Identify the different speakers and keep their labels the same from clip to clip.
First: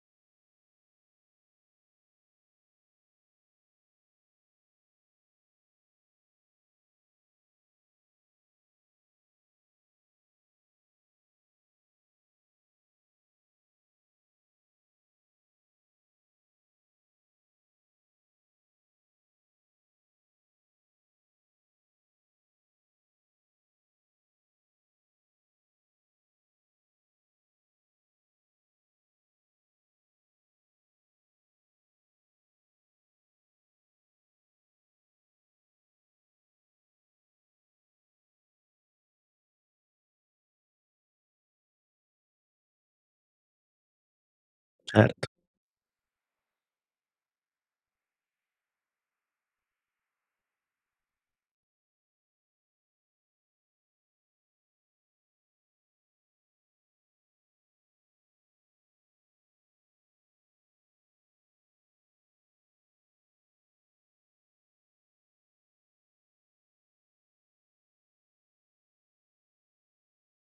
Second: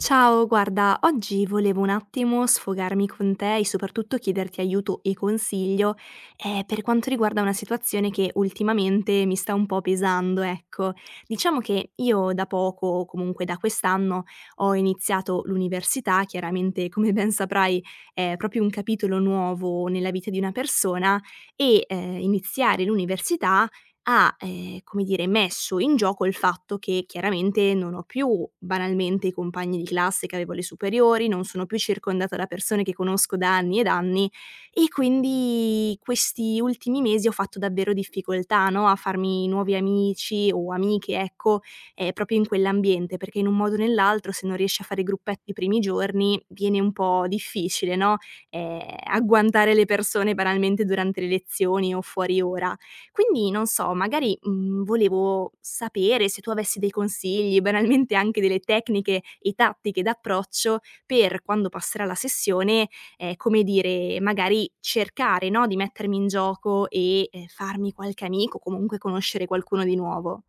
Speaker 1: Ciao, guarda, oggi volevo un attimo sfogarmi con te e soprattutto chiederti aiuto e consiglio, per quanto riguarda una situazione che ultimamente mi sta un po' pesando, ecco. Diciamo che io da poco, o comunque da quest'anno, ho iniziato l'università, chiaramente come ben saprai è proprio un capitolo nuovo nella vita di una persona e, iniziare l'università ha, come dire, messo in gioco il fatto che chiaramente non ho più banalmente i compagni di classe che avevo alle superiori, non sono più circondata da persone che conosco da anni ed anni e quindi questi ultimi mesi ho fatto davvero difficoltà, no, a farmi nuovi amici o amiche, ecco, proprio in quell'ambiente, perché in un modo o nell'altro se non riesci a fare
Speaker 2: Certo,
Speaker 1: gruppetti i primi giorni viene un po' difficile, no, agguantare le persone banalmente durante le lezioni o fuori ora. Quindi non so, magari, volevo sapere se tu avessi dei consigli, banalmente anche delle tecniche e tattiche d'approccio per quando passerà la sessione, come dire, magari cercare, no, di mettermi in gioco e, farmi qualche amico, comunque conoscere qualcuno di nuovo.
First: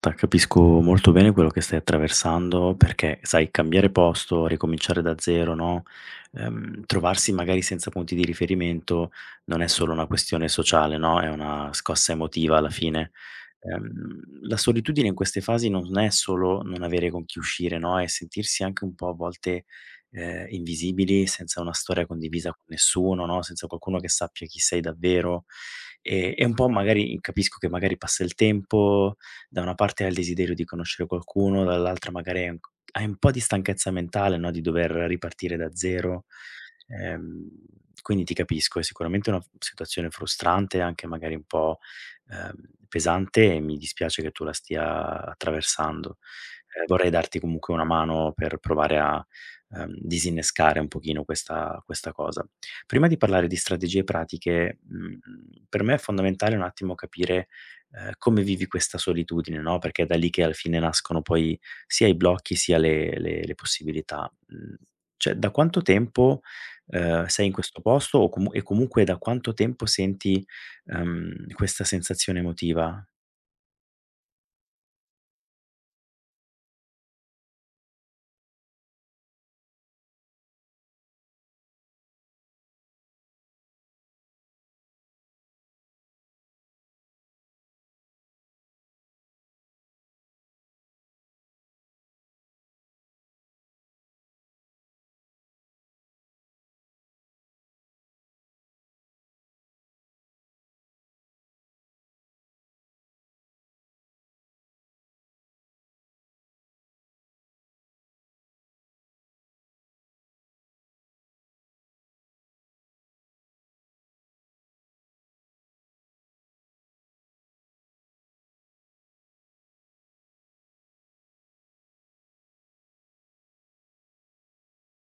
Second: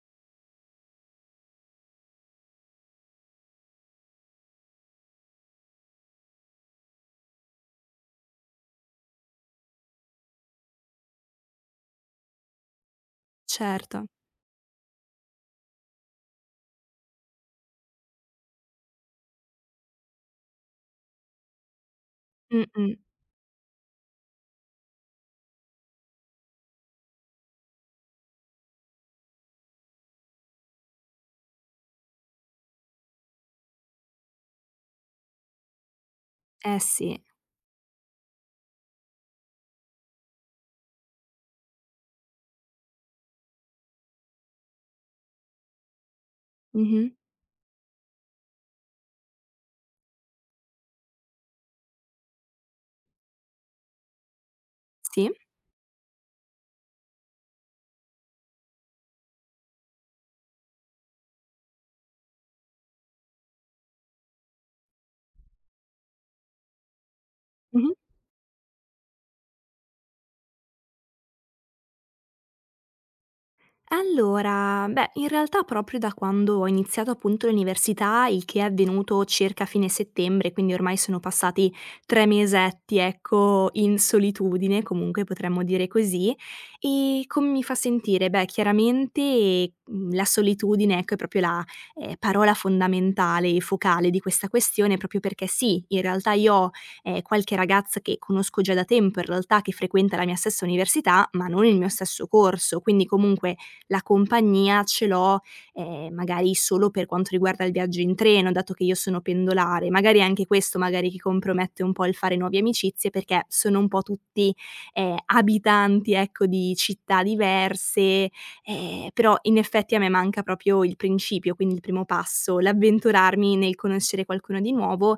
Speaker 2: ta capisco molto bene quello che stai attraversando perché, sai, cambiare posto, ricominciare da zero, no, trovarsi magari senza punti di riferimento non è solo una questione sociale, no, è una scossa emotiva alla fine.
Speaker 1: Certo.
Speaker 2: La solitudine in queste fasi non è solo non avere con chi uscire, no, è sentirsi anche un po' a volte, invisibili, senza una storia condivisa con
Speaker 1: Mh-mh.
Speaker 2: nessuno, no, senza qualcuno che sappia chi sei davvero. E un po' magari capisco che magari passa il tempo, da una parte hai il desiderio di conoscere qualcuno, dall'altra magari hai un c hai un po' di stanchezza mentale, no, di dover ripartire da 0.
Speaker 1: Eh sì.
Speaker 2: Ehm, quindi ti capisco, è sicuramente una f situazione frustrante, anche magari un po', ehm, pesante, e mi dispiace che tu la stia attraversando.
Speaker 1: Mh-mh.
Speaker 2: Vorrei darti comunque una mano per provare a, disinnescare un pochino questa cosa. Prima di parlare di strategie pratiche,
Speaker 1: Sì.
Speaker 2: per me è fondamentale un attimo capire come vivi questa solitudine, no, perché è da lì che alla fine nascono poi sia i blocchi sia le possibilità. Mhmm, cioè da quanto tempo, sei in questo
Speaker 1: Mh-mh.
Speaker 2: posto, o comunque da quanto tempo senti, questa sensazione emotiva?
Speaker 1: Allora, beh, in realtà proprio da quando ho iniziato appunto l'università, il che è avvenuto circa a fine settembre, quindi ormai sono passati 3 mesetti, ecco, in solitudine, comunque potremmo dire così. E come mi fa sentire? Beh, chiaramente, la solitudine, ecco, è proprio la, parola fondamentale e focale di questa questione, proprio perché sì, in realtà io ho, qualche ragazza che conosco già da tempo, in realtà, che frequenta la mia stessa università, ma non il mio stesso corso, quindi comunque la compagnia ce l'ho, magari solo per quanto riguarda il viaggio in treno, dato che io sono pendolare. Magari è anche questo magari che compromette un po' il fare nuove amicizie, perché sono un po' tutti, abitanti, ecco, di città diverse, però in effetti a me manca proprio il principio, quindi il primo passo, l'avventurarmi nel conoscere qualcuno di nuovo.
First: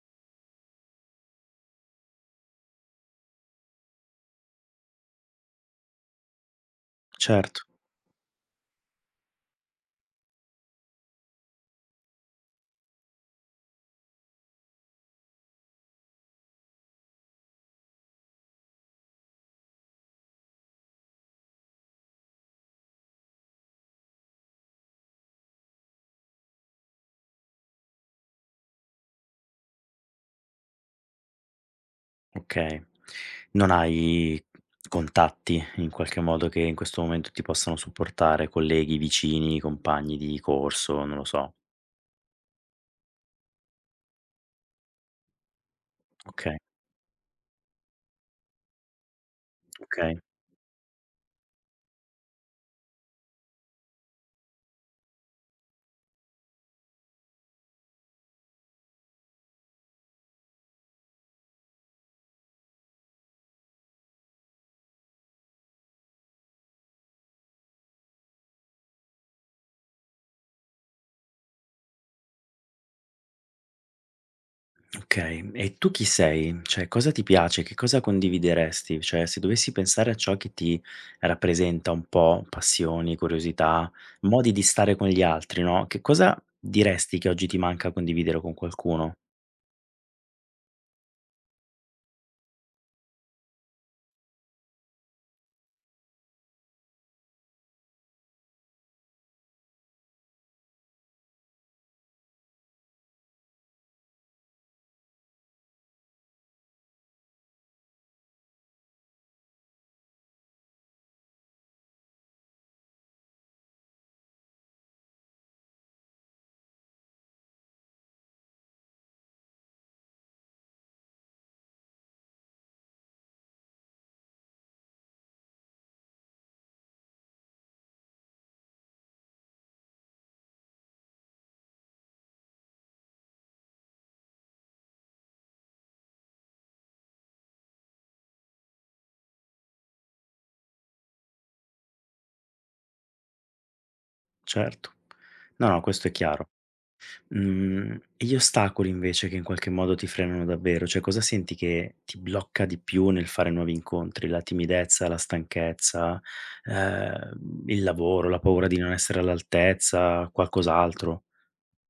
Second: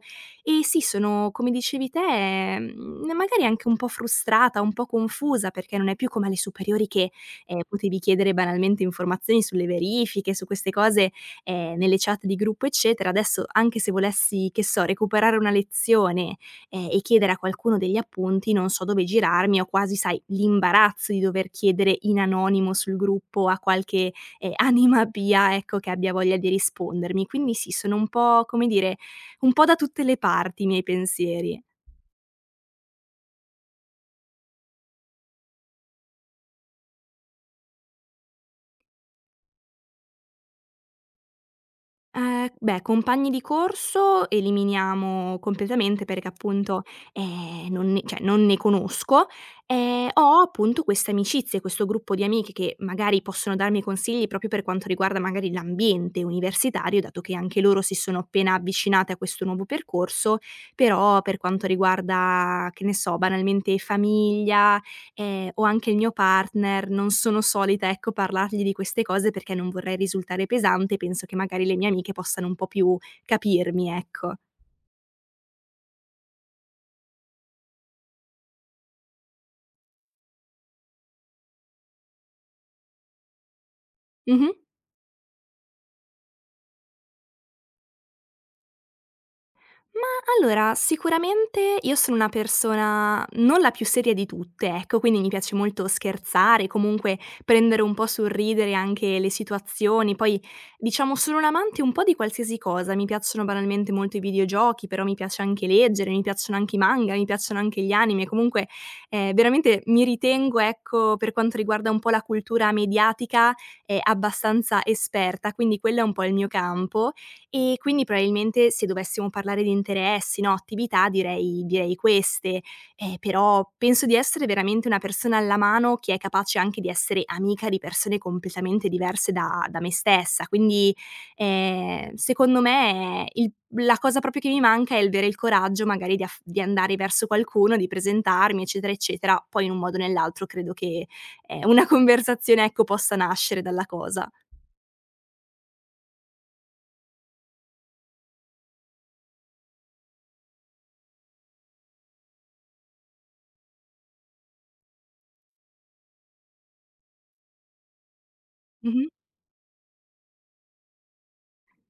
Speaker 1: E sì, sono come dicevi te, magari anche un po' frustrata, un po' confusa, perché non è più come alle superiori che
Speaker 2: Certo,
Speaker 1: potevi chiedere banalmente informazioni sulle verifiche, su queste cose, nelle chat di gruppo eccetera. Adesso anche se volessi, che so, recuperare una lezione, e chiedere a qualcuno degli appunti, non so dove girarmi, ho quasi, sai, l'imbarazzo di dover chiedere in anonimo sul gruppo a qualche, anima pia, ecco, che abbia voglia di rispondermi. Quindi sì, sono un po', come dire, un po' da tutte le parti i miei pensieri.
Speaker 2: okay. Non hai contatti in qualche modo che in questo momento ti possano supportare, colleghi, vicini, compagni di corso, non lo so.
Speaker 1: Beh, compagni di corso eliminiamo completamente perché
Speaker 2: Okay,
Speaker 1: appunto, non ne cioè non ne conosco.
Speaker 2: okay.
Speaker 1: Ho appunto queste amicizie, questo gruppo di amiche che magari possono darmi consigli proprio per quanto riguarda magari l'ambiente universitario, dato che anche loro si sono appena avvicinate a questo nuovo percorso, però per quanto riguarda, che ne so, banalmente famiglia, o anche il mio partner, non sono solita, ecco, parlargli di queste cose perché non vorrei risultare pesante, penso che magari le mie amiche possano un po' più capirmi, ecco.
Speaker 2: Okay, e tu chi sei? Cioè, cosa ti piace? Che cosa condivideresti? Cioè, se dovessi pensare a ciò che ti rappresenta un po', passioni, curiosità,
Speaker 1: Mh-mh.
Speaker 2: modi di stare con gli altri, no, che cosa diresti che oggi ti manca condividere con qualcuno?
Speaker 1: Ma allora, sicuramente io sono una persona non la più seria di tutte, ecco, quindi mi piace molto scherzare, comunque prendere un po' sul ridere anche le situazioni. Poi, diciamo, sono un amante un po' di qualsiasi cosa. Mi piacciono banalmente molto i videogiochi, però mi piace anche leggere, mi piacciono anche i manga, mi piacciono anche gli anime. Comunque, veramente mi ritengo, ecco, per quanto riguarda un po' la cultura mediatica, abbastanza esperta, quindi quello è un po' il mio campo e quindi probabilmente se dovessimo parlare di interessi, no, attività direi queste, però penso di essere veramente una persona alla mano che è capace anche di essere amica di persone completamente diverse da me stessa. Quindi, secondo me il la cosa proprio che mi manca è il avere il coraggio magari di aff di andare verso qualcuno, di presentarmi, eccetera, eccetera. Poi in un modo o nell'altro credo che, una conversazione, ecco, possa nascere dalla cosa.
Speaker 2: Certo. No, no, questo è chiaro. E gli ostacoli invece che in qualche modo ti frenano davvero? Cioè cosa senti che ti blocca di più nel fare nuovi incontri? La timidezza, la stanchezza, il lavoro, la paura di non
Speaker 1: Mh-mh.
Speaker 2: essere all'altezza, qualcos'altro?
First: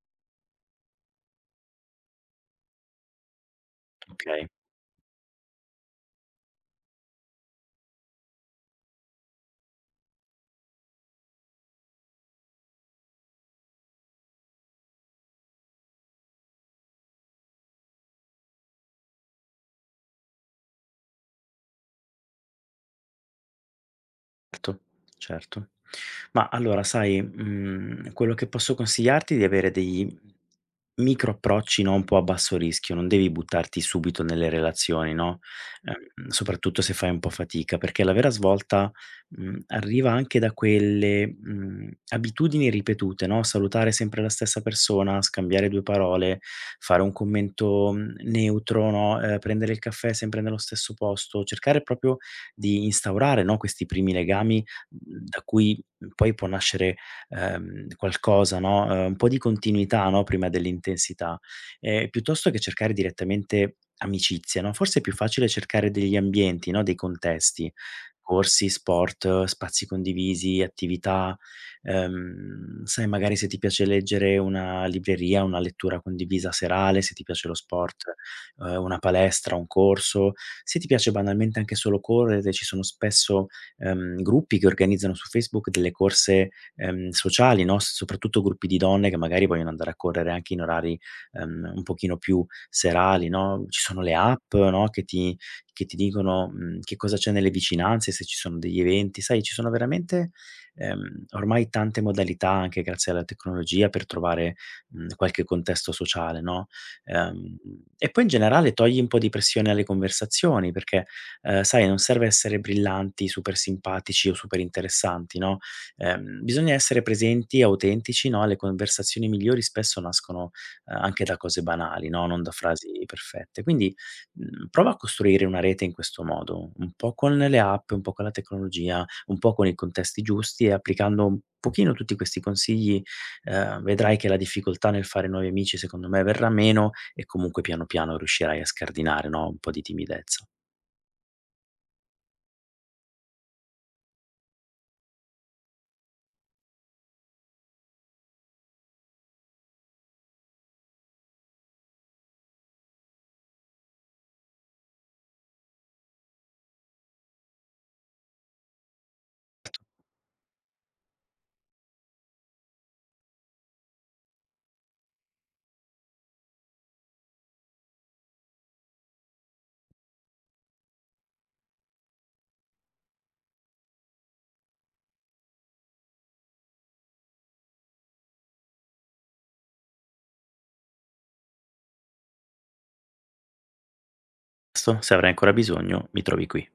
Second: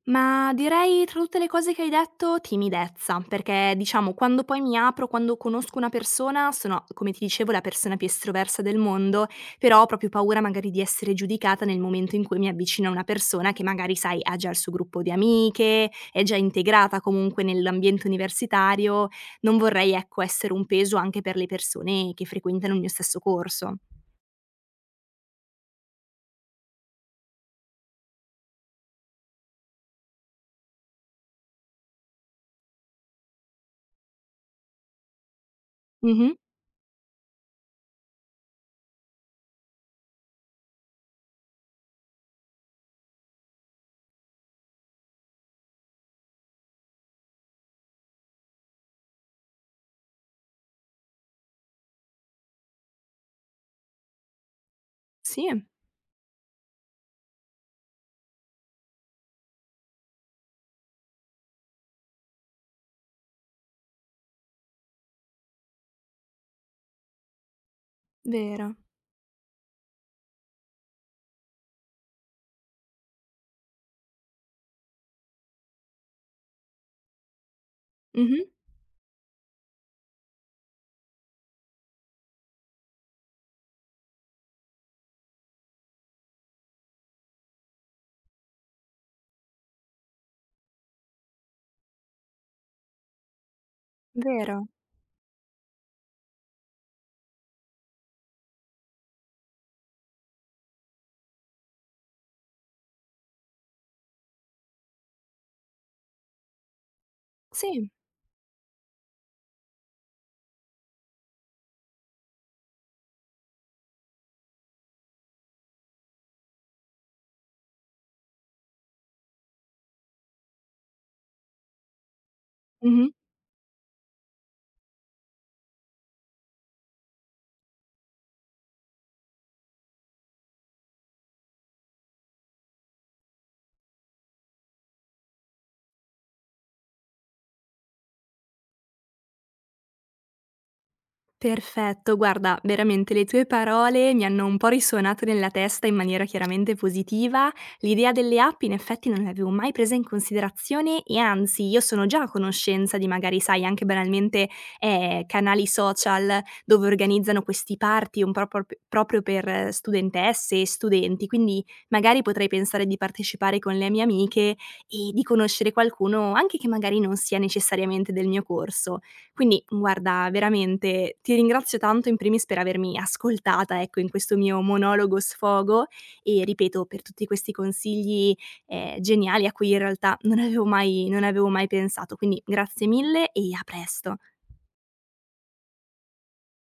Speaker 1: Ma direi tra tutte le cose che hai detto timidezza, perché diciamo quando
Speaker 2: Okay.
Speaker 1: poi mi apro, quando conosco una persona, sono come ti dicevo la persona più estroversa del mondo, però ho proprio paura magari di essere giudicata nel momento in cui mi avvicino a una persona che magari sai ha già il suo gruppo di amiche, è già integrata comunque nell'ambiente universitario, non vorrei ecco essere un peso anche per le persone che frequentano il mio stesso corso.
Speaker 2: Certo, certo. Ma allora sai, quello che posso consigliarti è di avere dei micro approcci, no, un po' a basso rischio, non devi buttarti subito nelle relazioni, no,
Speaker 1: Mh-mh.
Speaker 2: soprattutto se fai un po' fatica, perché la vera svolta, arriva anche da quelle, abitudini ripetute, no, salutare sempre la stessa persona, scambiare 2 parole, fare un commento, neutro, no, prendere il caffè sempre nello stesso posto, cercare proprio di instaurare, no, questi primi legami, da
Speaker 1: Sì,
Speaker 2: cui poi può nascere, qualcosa, no, un po' di continuità, no, prima dell'intensità, piuttosto che cercare direttamente amicizie, no, forse è più facile cercare degli ambienti, no, dei contesti, corsi,
Speaker 1: vero.
Speaker 2: sport, spazi condivisi, attività, sai, magari se ti piace leggere, una libreria, una lettura condivisa serale, se ti piace lo sport,
Speaker 1: Mh-mh.
Speaker 2: una palestra, un corso, se ti piace banalmente anche solo correre, ci sono spesso, gruppi che organizzano su Facebook delle corse, sociali, no, s soprattutto gruppi di donne che magari vogliono andare a correre anche in orari, un pochino più serali, no, ci sono le app,
Speaker 1: Vero.
Speaker 2: no, che ti dicono, che cosa c'è nelle vicinanze, se ci sono degli eventi. Sai, ci sono veramente, ormai tante modalità anche grazie alla tecnologia per trovare, qualche contesto sociale, no? Ehm,
Speaker 1: Sì.
Speaker 2: e poi in generale togli un po' di pressione alle conversazioni, perché, sai, non serve essere brillanti, super simpatici o super interessanti, no, bisogna essere presenti e autentici, no, le conversazioni migliori spesso nascono, anche da cose banali, no, non da frasi
Speaker 1: Mh-mh.
Speaker 2: perfette. Quindi, prova a costruire una rete in questo modo, un po' con le app, un po' con la tecnologia, un po' con i contesti giusti, e applicando un pochino tutti questi consigli, vedrai che la difficoltà nel fare nuovi amici secondo me verrà meno, e comunque piano piano riuscirai a scardinare, no, un po' di timidezza.
Speaker 1: Perfetto, guarda, veramente le tue parole mi hanno un po' risuonato nella testa in maniera chiaramente positiva. L'idea delle app in effetti non l'avevo mai presa in considerazione e anzi io sono già a conoscenza di magari, sai, anche banalmente canali social dove organizzano questi party un po' proprio per studentesse e studenti, quindi magari potrei pensare di partecipare con le mie amiche e di conoscere qualcuno anche che magari non sia necessariamente del mio corso. Quindi guarda, veramente ti ringrazio tanto in primis per avermi ascoltata, ecco, in questo mio monologo sfogo e ripeto, per tutti questi consigli, geniali a cui in realtà non avevo mai pensato. Quindi grazie mille e a presto.
Speaker 2: Se avrai ancora bisogno, mi trovi qui.